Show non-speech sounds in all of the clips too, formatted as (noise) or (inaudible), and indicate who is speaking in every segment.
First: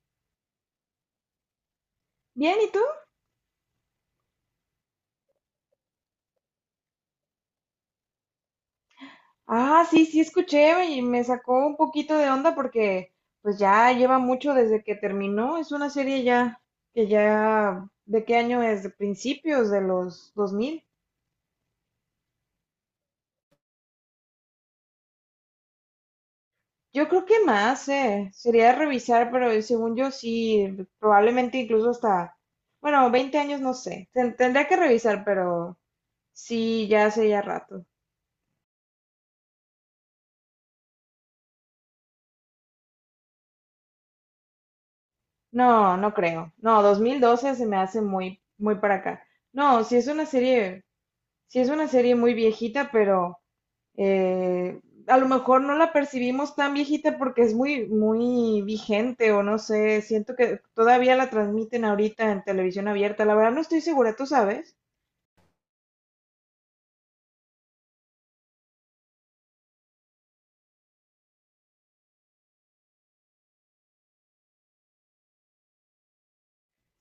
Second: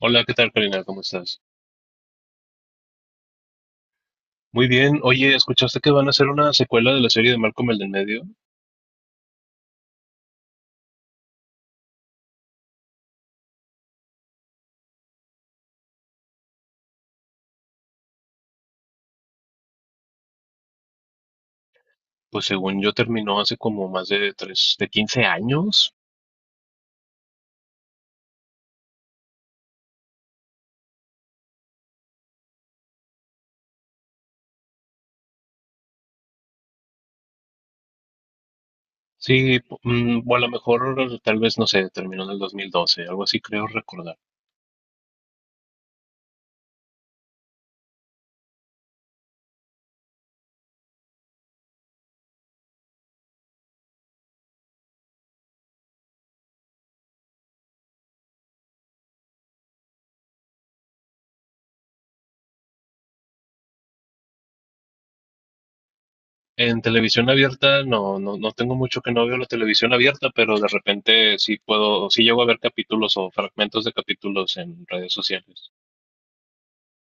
Speaker 1: Hola, ¿qué tal, Karina? ¿Cómo estás?
Speaker 2: Bien, ¿y tú?
Speaker 1: Muy bien. Oye, ¿escuchaste que van a hacer una secuela de la serie de Malcolm el del medio?
Speaker 2: Ah, sí, sí, escuché y me sacó un poquito de onda porque pues ya lleva mucho desde que terminó. Es una serie ya que ya, ¿de qué año es? De principios de los 2000.
Speaker 1: Pues según yo terminó hace como más de tres, de quince años.
Speaker 2: Yo creo que más. Sería revisar, pero según yo sí, probablemente incluso hasta, bueno, 20 años, no sé. Tendría que revisar, pero sí, ya hace ya rato.
Speaker 1: Sí, o a lo mejor tal vez, no sé, terminó en el 2012, algo así creo recordar.
Speaker 2: No, no creo. No, 2012 se me hace muy, muy para acá. No, si es una serie sí es una serie muy viejita, pero eh, a lo mejor no la percibimos tan viejita porque es muy, muy vigente o no sé, siento que todavía la transmiten ahorita en televisión abierta, la verdad no estoy segura, ¿tú sabes?
Speaker 1: En televisión abierta, no, no tengo mucho que no veo la televisión abierta, pero de repente sí puedo, sí llego a ver capítulos o fragmentos de capítulos en redes sociales.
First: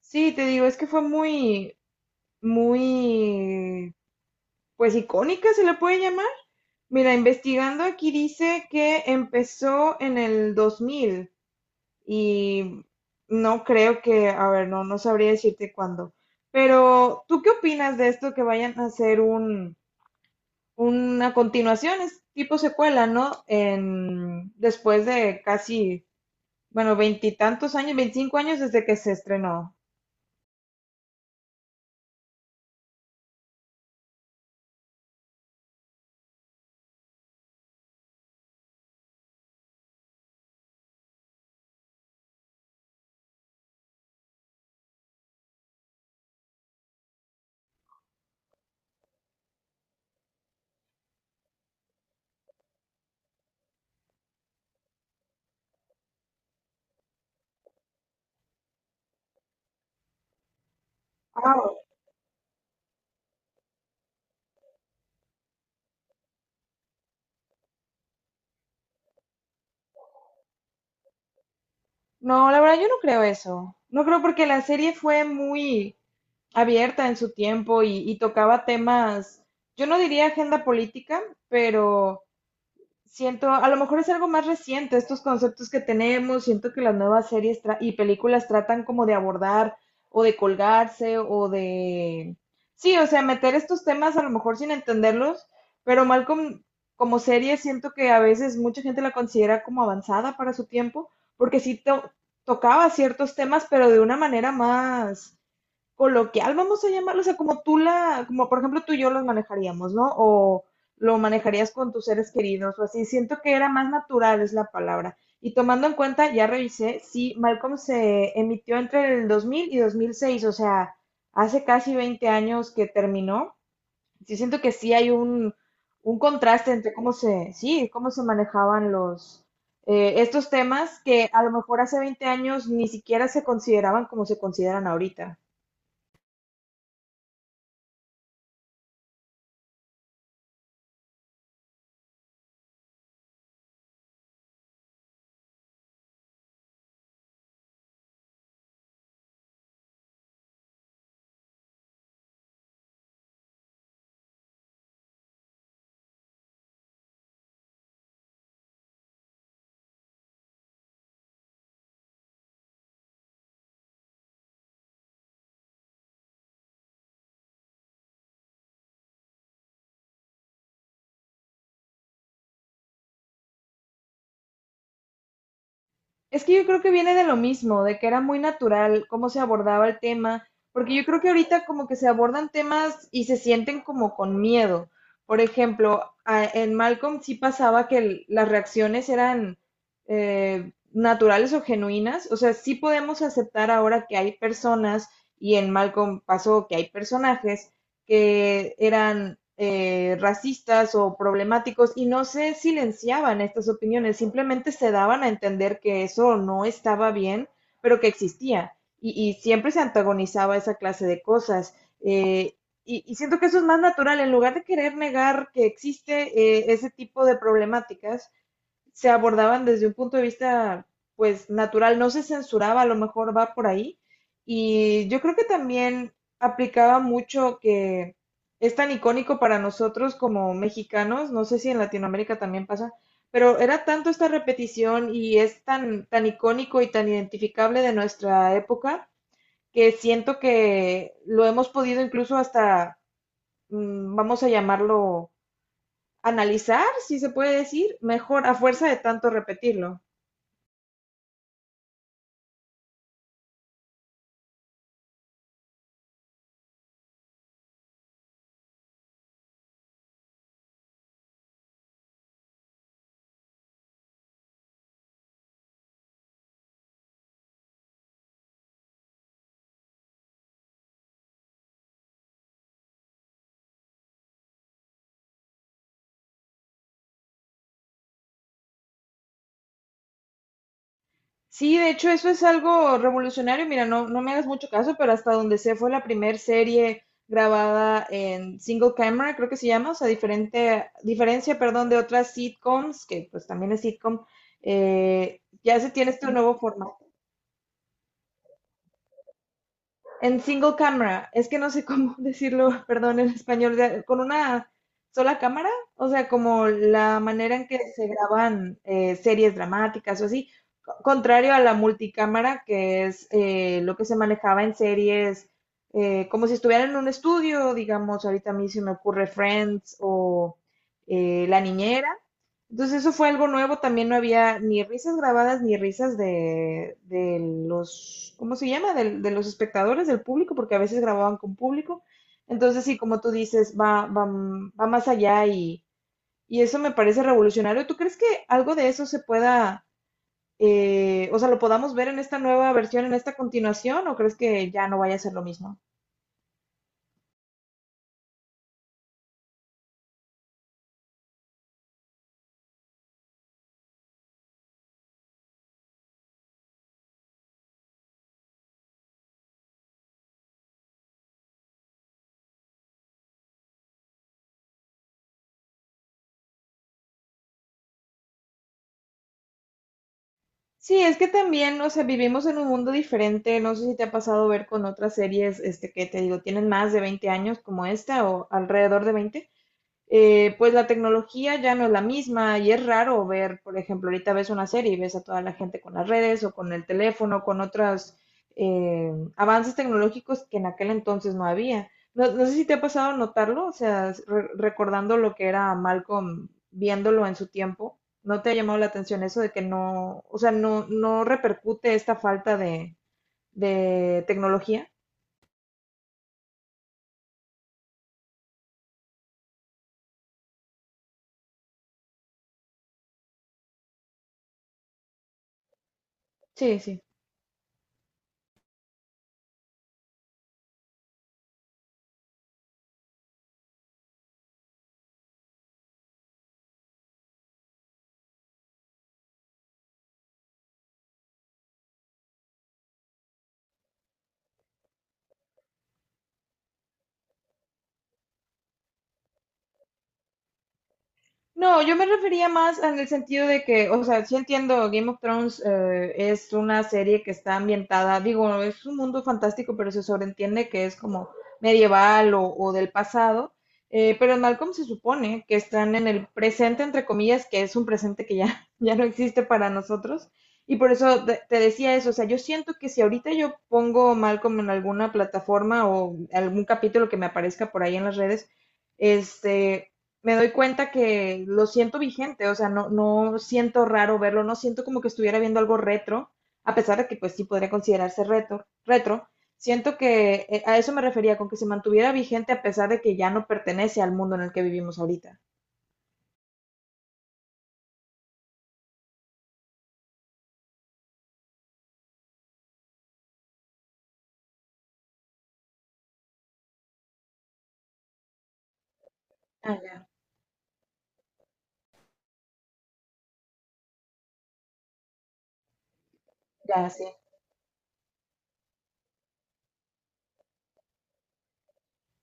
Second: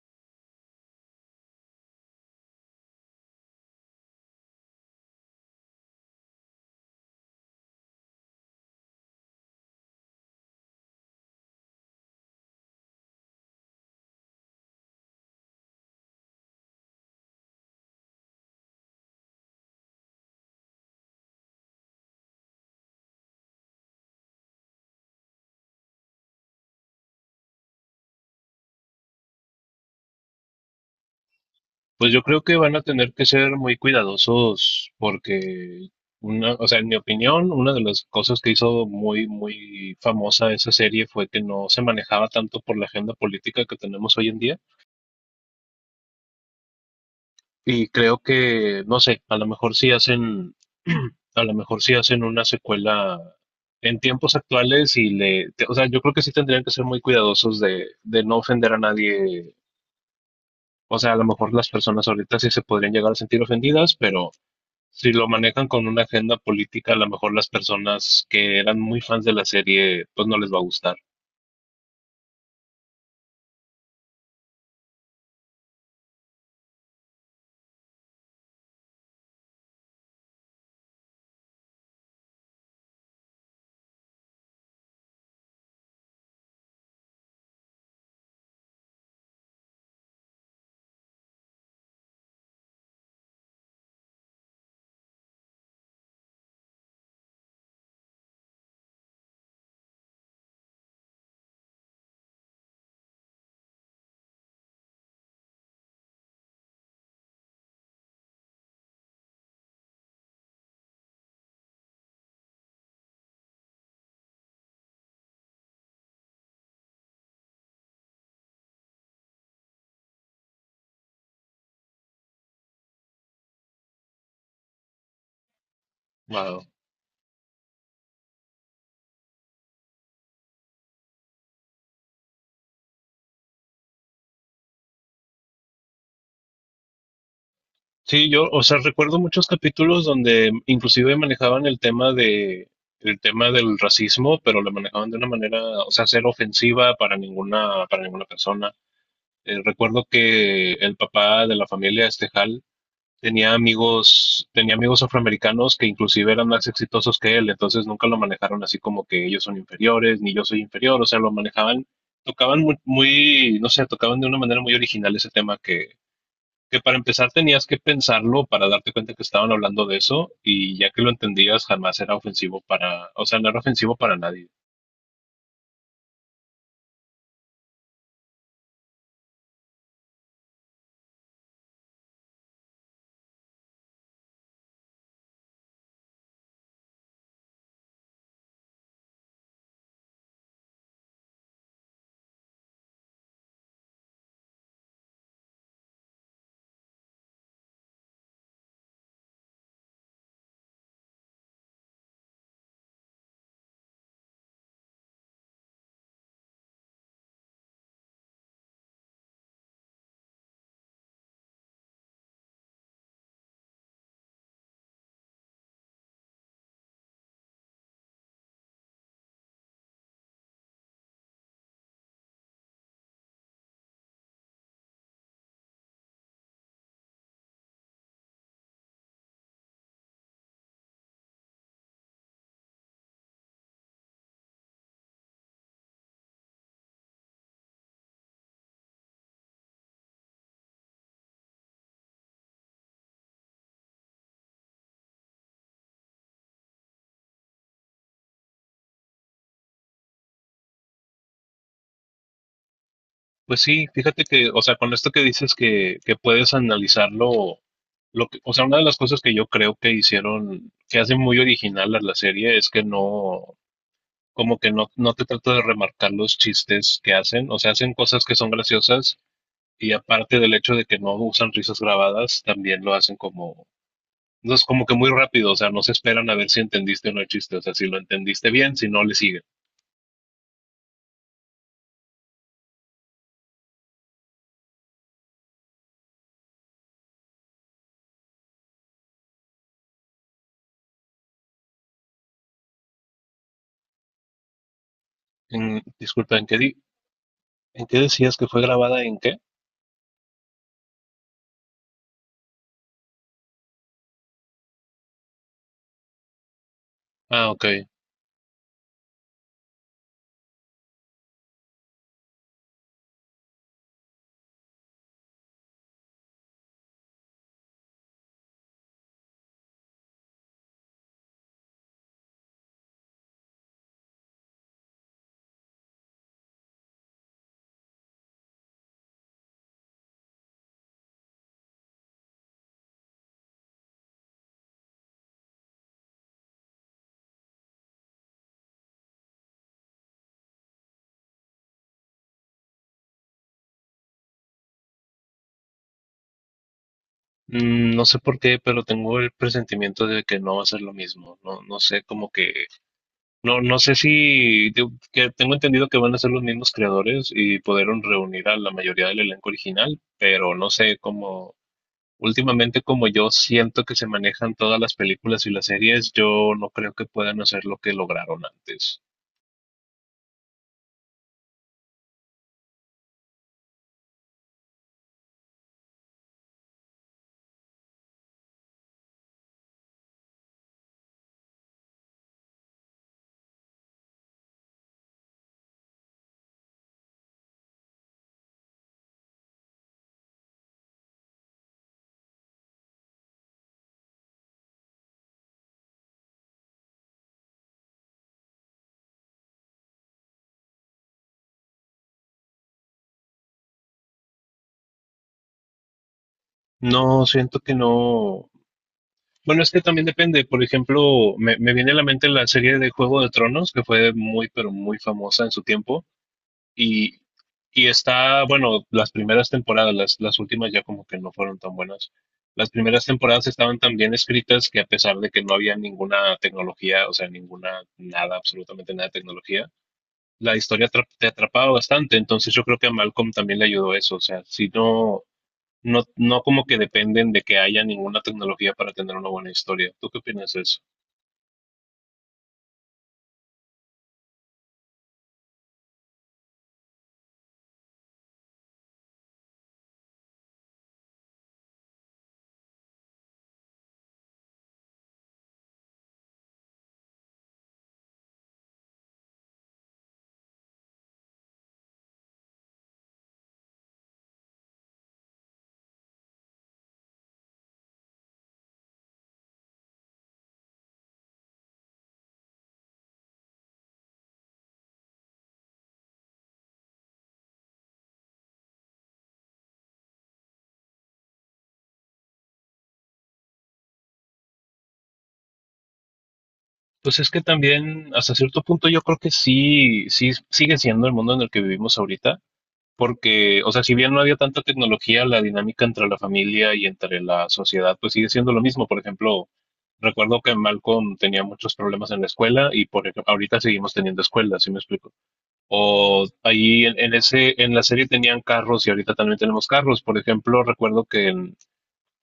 Speaker 2: Sí, te digo, es que fue muy, muy, pues icónica se le puede llamar. Mira, investigando aquí dice que empezó en el 2000. Y no creo que, a ver, no, no sabría decirte cuándo. Pero, ¿tú qué opinas de esto que vayan a hacer una continuación, es tipo secuela, ¿no? Después de casi, bueno, veintitantos años, 25 años desde que se estrenó?
Speaker 1: Pues yo creo que van a tener que ser muy cuidadosos porque una, o sea, en mi opinión, una de las cosas que hizo muy, muy famosa esa serie fue que no se manejaba tanto por la agenda política que tenemos hoy en día. Y creo que, no sé, a lo mejor sí hacen, (clears throat) a lo mejor sí hacen una secuela en tiempos actuales y o sea, yo creo que sí tendrían que ser muy cuidadosos de no ofender a nadie. O sea, a lo mejor las
Speaker 2: Ah.
Speaker 1: personas ahorita sí se podrían llegar a sentir ofendidas, pero si lo manejan con una agenda política, a lo mejor las personas que eran muy fans de la serie, pues no les va a gustar.
Speaker 2: No, la verdad yo no creo eso. No creo porque la serie fue muy abierta en su tiempo y tocaba temas, yo no diría agenda política, pero siento, a lo mejor es algo más reciente, estos conceptos que tenemos, siento que las nuevas series y películas tratan como de abordar o de colgarse o de. Sí, o sea, meter estos temas a lo mejor sin entenderlos, pero Malcolm como serie siento que a veces mucha gente la considera como avanzada para su tiempo, porque sí tocaba ciertos temas, pero de una manera más coloquial, vamos a llamarlo, o sea, como por ejemplo tú y yo los manejaríamos, ¿no? O lo manejarías con tus seres queridos o así. Siento que era más natural, es la palabra. Y tomando en cuenta, ya revisé, sí, Malcolm se emitió entre el 2000 y 2006, o sea, hace casi 20 años que terminó. Sí, siento que sí hay un
Speaker 1: Wow.
Speaker 2: contraste entre cómo se, sí, cómo se manejaban los, estos temas que a lo mejor hace 20 años ni siquiera se consideraban como se consideran ahorita.
Speaker 1: Sí, yo, o sea, recuerdo muchos capítulos donde inclusive manejaban el tema del racismo, pero lo manejaban de una manera, o sea, ser ofensiva para ninguna persona. Recuerdo que el papá de la familia Estejal tenía amigos afroamericanos que inclusive eran más exitosos que él, entonces nunca lo manejaron así como que ellos son inferiores ni yo soy inferior, o sea, lo manejaban tocaban muy, muy, no sé, tocaban de una manera muy original ese tema que para empezar tenías que pensarlo para darte cuenta que estaban hablando de eso y ya que lo entendías jamás era ofensivo para, o sea, no era ofensivo para nadie.
Speaker 2: Es que yo creo que viene de lo mismo, de que era muy natural cómo se abordaba el tema, porque yo creo que ahorita como que se abordan temas y se sienten como con miedo. Por ejemplo, en Malcolm sí pasaba que las reacciones eran naturales o genuinas, o sea, sí podemos aceptar ahora que hay personas, y en Malcolm pasó que hay personajes que eran racistas o problemáticos y no se silenciaban estas opiniones, simplemente se daban a entender que eso no estaba bien, pero que existía. Y siempre se antagonizaba esa clase de cosas. Eh, siento que eso es más natural, en lugar de querer negar que existe ese tipo de problemáticas, se abordaban desde un punto de vista, pues, natural, no se censuraba, a lo mejor va por ahí. Y yo creo que también aplicaba mucho que es tan icónico para nosotros como mexicanos, no sé si en Latinoamérica también pasa, pero era tanto esta repetición y es tan, tan icónico y tan identificable de nuestra época que siento que lo hemos podido incluso hasta, vamos a llamarlo, analizar, si se puede decir, mejor a fuerza de tanto repetirlo.
Speaker 1: Pues sí, fíjate que, o sea, con esto que dices que puedes analizarlo, o sea, una de las cosas que yo creo que hicieron, que hace muy original a la serie es que no, como que no, no te trata de remarcar los chistes que hacen, o sea, hacen cosas que son graciosas y aparte del hecho de que no usan risas grabadas, también lo hacen como. No es como que muy rápido, o sea, no se esperan a ver si entendiste o no el chiste, o sea, si lo entendiste bien, si no, le siguen.
Speaker 2: Sí, de hecho eso es algo revolucionario. Mira, no, no me hagas mucho caso, pero hasta donde sé fue la primera serie grabada en single camera, creo que se llama, o sea, diferente, diferencia, perdón, de otras sitcoms, que pues también es sitcom, ya se tiene este
Speaker 1: Disculpa,
Speaker 2: nuevo formato.
Speaker 1: ¿en qué decías que fue grabada? ¿En qué?
Speaker 2: En single camera, es que no sé (laughs) cómo decirlo, perdón, en español, con una sola cámara, o sea, como la
Speaker 1: Ah,
Speaker 2: manera en que
Speaker 1: ok.
Speaker 2: se graban series dramáticas o así, contrario a la multicámara, que es lo que se manejaba en series, como si estuvieran en un estudio, digamos, ahorita a mí se me ocurre Friends o La Niñera, entonces eso fue algo nuevo, también no había ni risas grabadas ni risas de los, ¿cómo se llama? De los espectadores, del público, porque a veces grababan con público. Entonces sí, como tú dices, va más allá y eso me parece revolucionario. ¿Tú crees que algo de eso se pueda, o sea, lo podamos ver en esta nueva versión, en esta continuación, o crees que ya no vaya a ser lo mismo?
Speaker 1: Mm, no sé por qué, pero tengo el presentimiento de que no va a ser lo mismo. No, no sé, como que, no, no sé si, que tengo entendido que van a ser los mismos creadores y pudieron reunir a la mayoría del elenco original, pero no sé cómo. Últimamente, como yo siento que se manejan todas las películas y las series, yo no creo que puedan hacer lo que lograron antes.
Speaker 2: Sí, es que también, o sea, vivimos en un mundo diferente. No sé si te ha pasado ver con otras series, que te digo, tienen más de 20 años como esta o alrededor de 20 pues la tecnología ya no es la misma y es raro ver, por ejemplo, ahorita ves una serie y ves a toda la gente con las redes o con el teléfono, con otros avances tecnológicos que en aquel entonces no había. No, no sé si te ha pasado notarlo, o sea, recordando lo que era Malcolm viéndolo en su tiempo, ¿no te ha llamado la atención eso de que no, o sea, no, no repercute esta falta de tecnología?
Speaker 1: No, siento que no. Bueno, es que también depende. Por ejemplo, me viene a la mente la serie de Juego de Tronos, que fue muy, pero muy famosa en su tiempo.
Speaker 2: Sí, sí.
Speaker 1: Y, y está, bueno, las primeras temporadas, las últimas ya como que no fueron tan buenas. Las primeras temporadas estaban tan bien escritas que a pesar de que no había ninguna tecnología, o sea, ninguna, nada, absolutamente nada de tecnología, la historia te atrapaba bastante, entonces yo creo que a Malcolm también le ayudó eso, o sea, si no, no como que dependen de que haya ninguna tecnología para tener una buena historia. ¿Tú qué opinas de eso?
Speaker 2: No, yo me refería más en el sentido de que, o sea, sí entiendo, Game of Thrones es una serie que está ambientada, digo, es un mundo fantástico, pero se sobreentiende que es como medieval o del pasado, pero en Malcolm se supone que están en el presente, entre comillas, que es un presente que ya, (laughs) ya no existe para nosotros, y por eso te decía eso, o sea, yo siento que si ahorita yo pongo Malcolm en alguna plataforma o algún capítulo que me aparezca por ahí en las redes, este, me doy cuenta que lo siento vigente, o sea, no, no siento raro verlo, no siento como que estuviera viendo algo retro, a pesar de que pues sí podría considerarse retro, retro. Siento que a eso me refería, con que se mantuviera vigente a pesar de que ya no pertenece al mundo en el que vivimos ahorita.
Speaker 1: Pues es que también, hasta cierto punto, yo creo que sí, sí sigue siendo el mundo en el que vivimos ahorita, porque, o sea, si bien no había tanta tecnología, la dinámica entre la familia y entre la sociedad, pues sigue siendo lo mismo. Por ejemplo,
Speaker 2: Ah, ya.
Speaker 1: recuerdo que Malcolm tenía muchos problemas en la escuela y por ejemplo, ahorita seguimos teniendo escuelas, ¿sí me explico? O ahí
Speaker 2: Ya, sí.
Speaker 1: en ese, en la serie tenían carros y ahorita también tenemos carros. Por ejemplo,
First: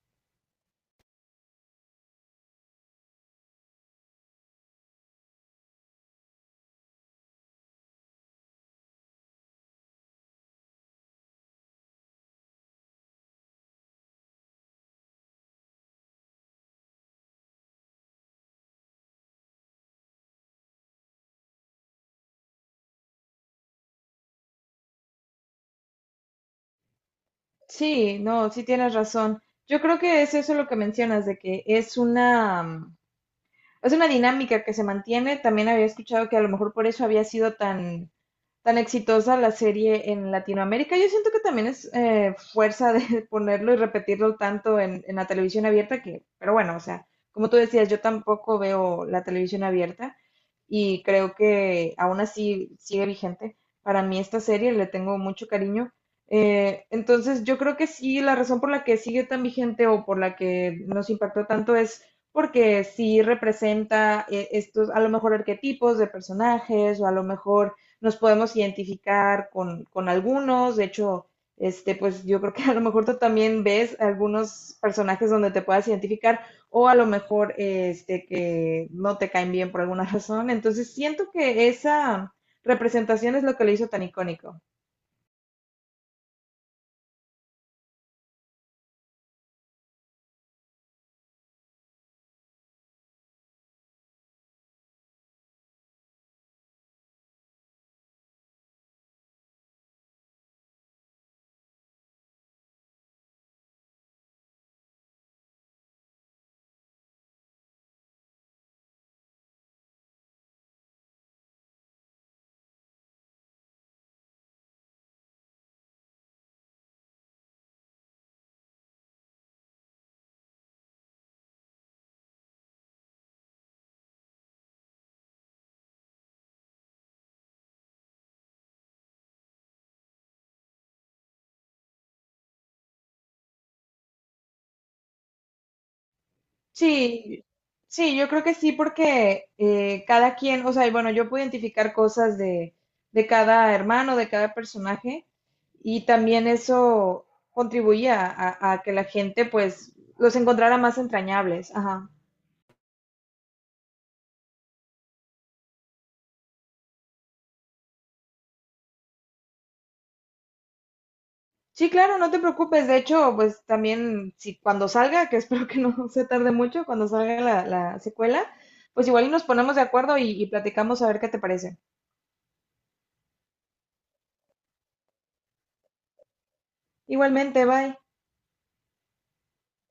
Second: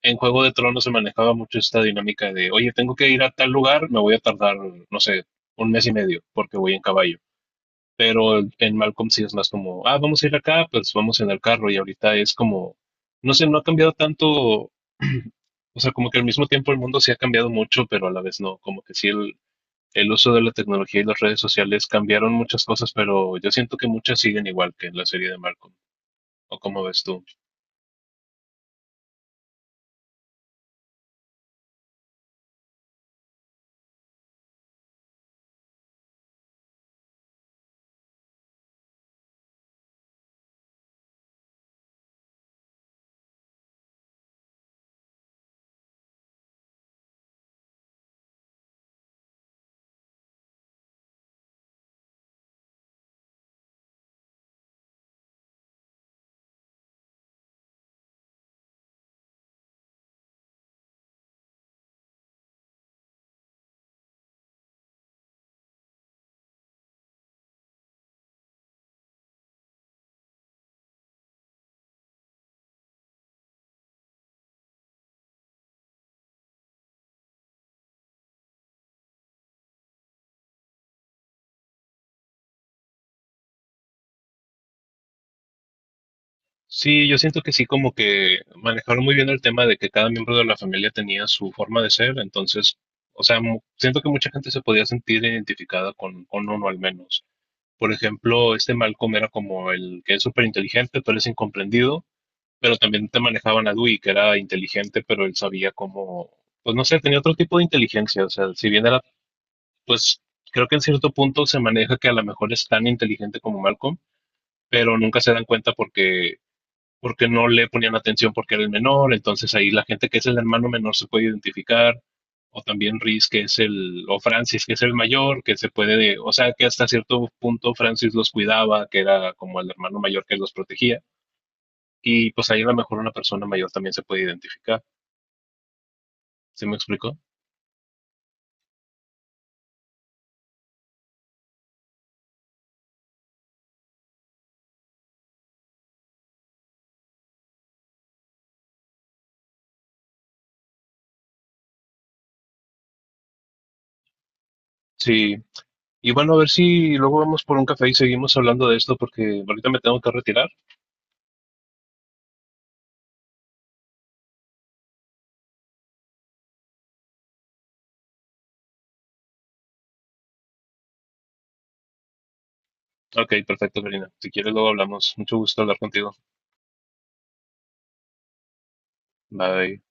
Speaker 1: en Juego de Tronos se manejaba mucho esta dinámica de, oye, tengo que ir a tal lugar, me voy a tardar, no sé, un mes y medio porque voy en caballo. Pero en Malcolm sí es más como, ah, vamos a ir acá, pues vamos en el carro. Y ahorita es como, no sé, no ha cambiado tanto. (clears throat) O sea, como que al mismo tiempo el mundo sí ha cambiado mucho, pero a la vez no. Como que sí el uso de la tecnología y las redes sociales cambiaron muchas cosas, pero yo siento que muchas siguen igual que en la serie de Malcolm. ¿O cómo ves tú?
Speaker 2: Sí, no, sí tienes razón. Yo creo que es eso lo que mencionas, de que es una dinámica que se mantiene. También había escuchado que a lo mejor por eso había sido tan, tan exitosa la serie en Latinoamérica. Yo siento que también es fuerza de (laughs) ponerlo y repetirlo tanto en la televisión abierta que, pero bueno, o sea, como tú decías, yo tampoco veo la televisión abierta y creo que aún así sigue vigente. Para mí esta serie le tengo mucho cariño. Entonces yo creo que sí, la razón por la que sigue tan vigente o por la que nos impactó tanto es porque sí representa estos, a lo mejor, arquetipos de personajes, o a lo mejor nos podemos identificar con algunos, de hecho, pues yo creo que (laughs) a lo mejor tú también ves algunos personajes donde te puedas identificar o a lo mejor que no te caen bien por alguna (laughs) razón. Entonces siento que esa representación es lo que lo hizo tan icónico.
Speaker 1: Sí, yo siento que sí, como que manejaron muy bien el tema de que cada miembro de la familia tenía su forma de ser, entonces, o sea, siento que mucha gente se podía sentir identificada con uno al menos. Por ejemplo, este Malcolm era como el que es súper inteligente, pero es incomprendido, pero también te manejaban a Dewey, que era inteligente, pero él sabía cómo, pues no sé, tenía otro tipo de inteligencia, o sea, si bien era, pues, creo que en cierto punto se maneja que a lo mejor es tan inteligente como Malcolm, pero nunca se dan cuenta porque no le ponían atención porque era el menor, entonces ahí la gente que es el hermano menor se puede identificar, o también Rhys que es el, o Francis que es el mayor, que se puede, o sea que hasta cierto punto Francis los cuidaba, que era como el hermano mayor que los protegía, y pues ahí a lo mejor una persona mayor también se puede identificar, ¿se me explicó?
Speaker 2: Sí, sí, yo creo que sí, porque cada quien, o sea, y bueno, yo puedo identificar cosas de cada hermano, de cada personaje, y también eso contribuía a que la gente, pues, los encontrara más entrañables. Ajá.
Speaker 1: Sí. Y bueno, a ver si luego vamos por un café y seguimos hablando de esto porque ahorita me tengo que retirar.
Speaker 2: Sí, claro, no te preocupes. De hecho, pues también, si cuando salga, que (laughs) espero que no (laughs) se tarde mucho, cuando salga la secuela, pues igual y nos ponemos de acuerdo y platicamos a ver qué te parece.
Speaker 1: Ok, perfecto, Karina. Si quieres, luego hablamos. Mucho gusto hablar contigo.
Speaker 2: Igualmente, bye.
Speaker 1: Bye.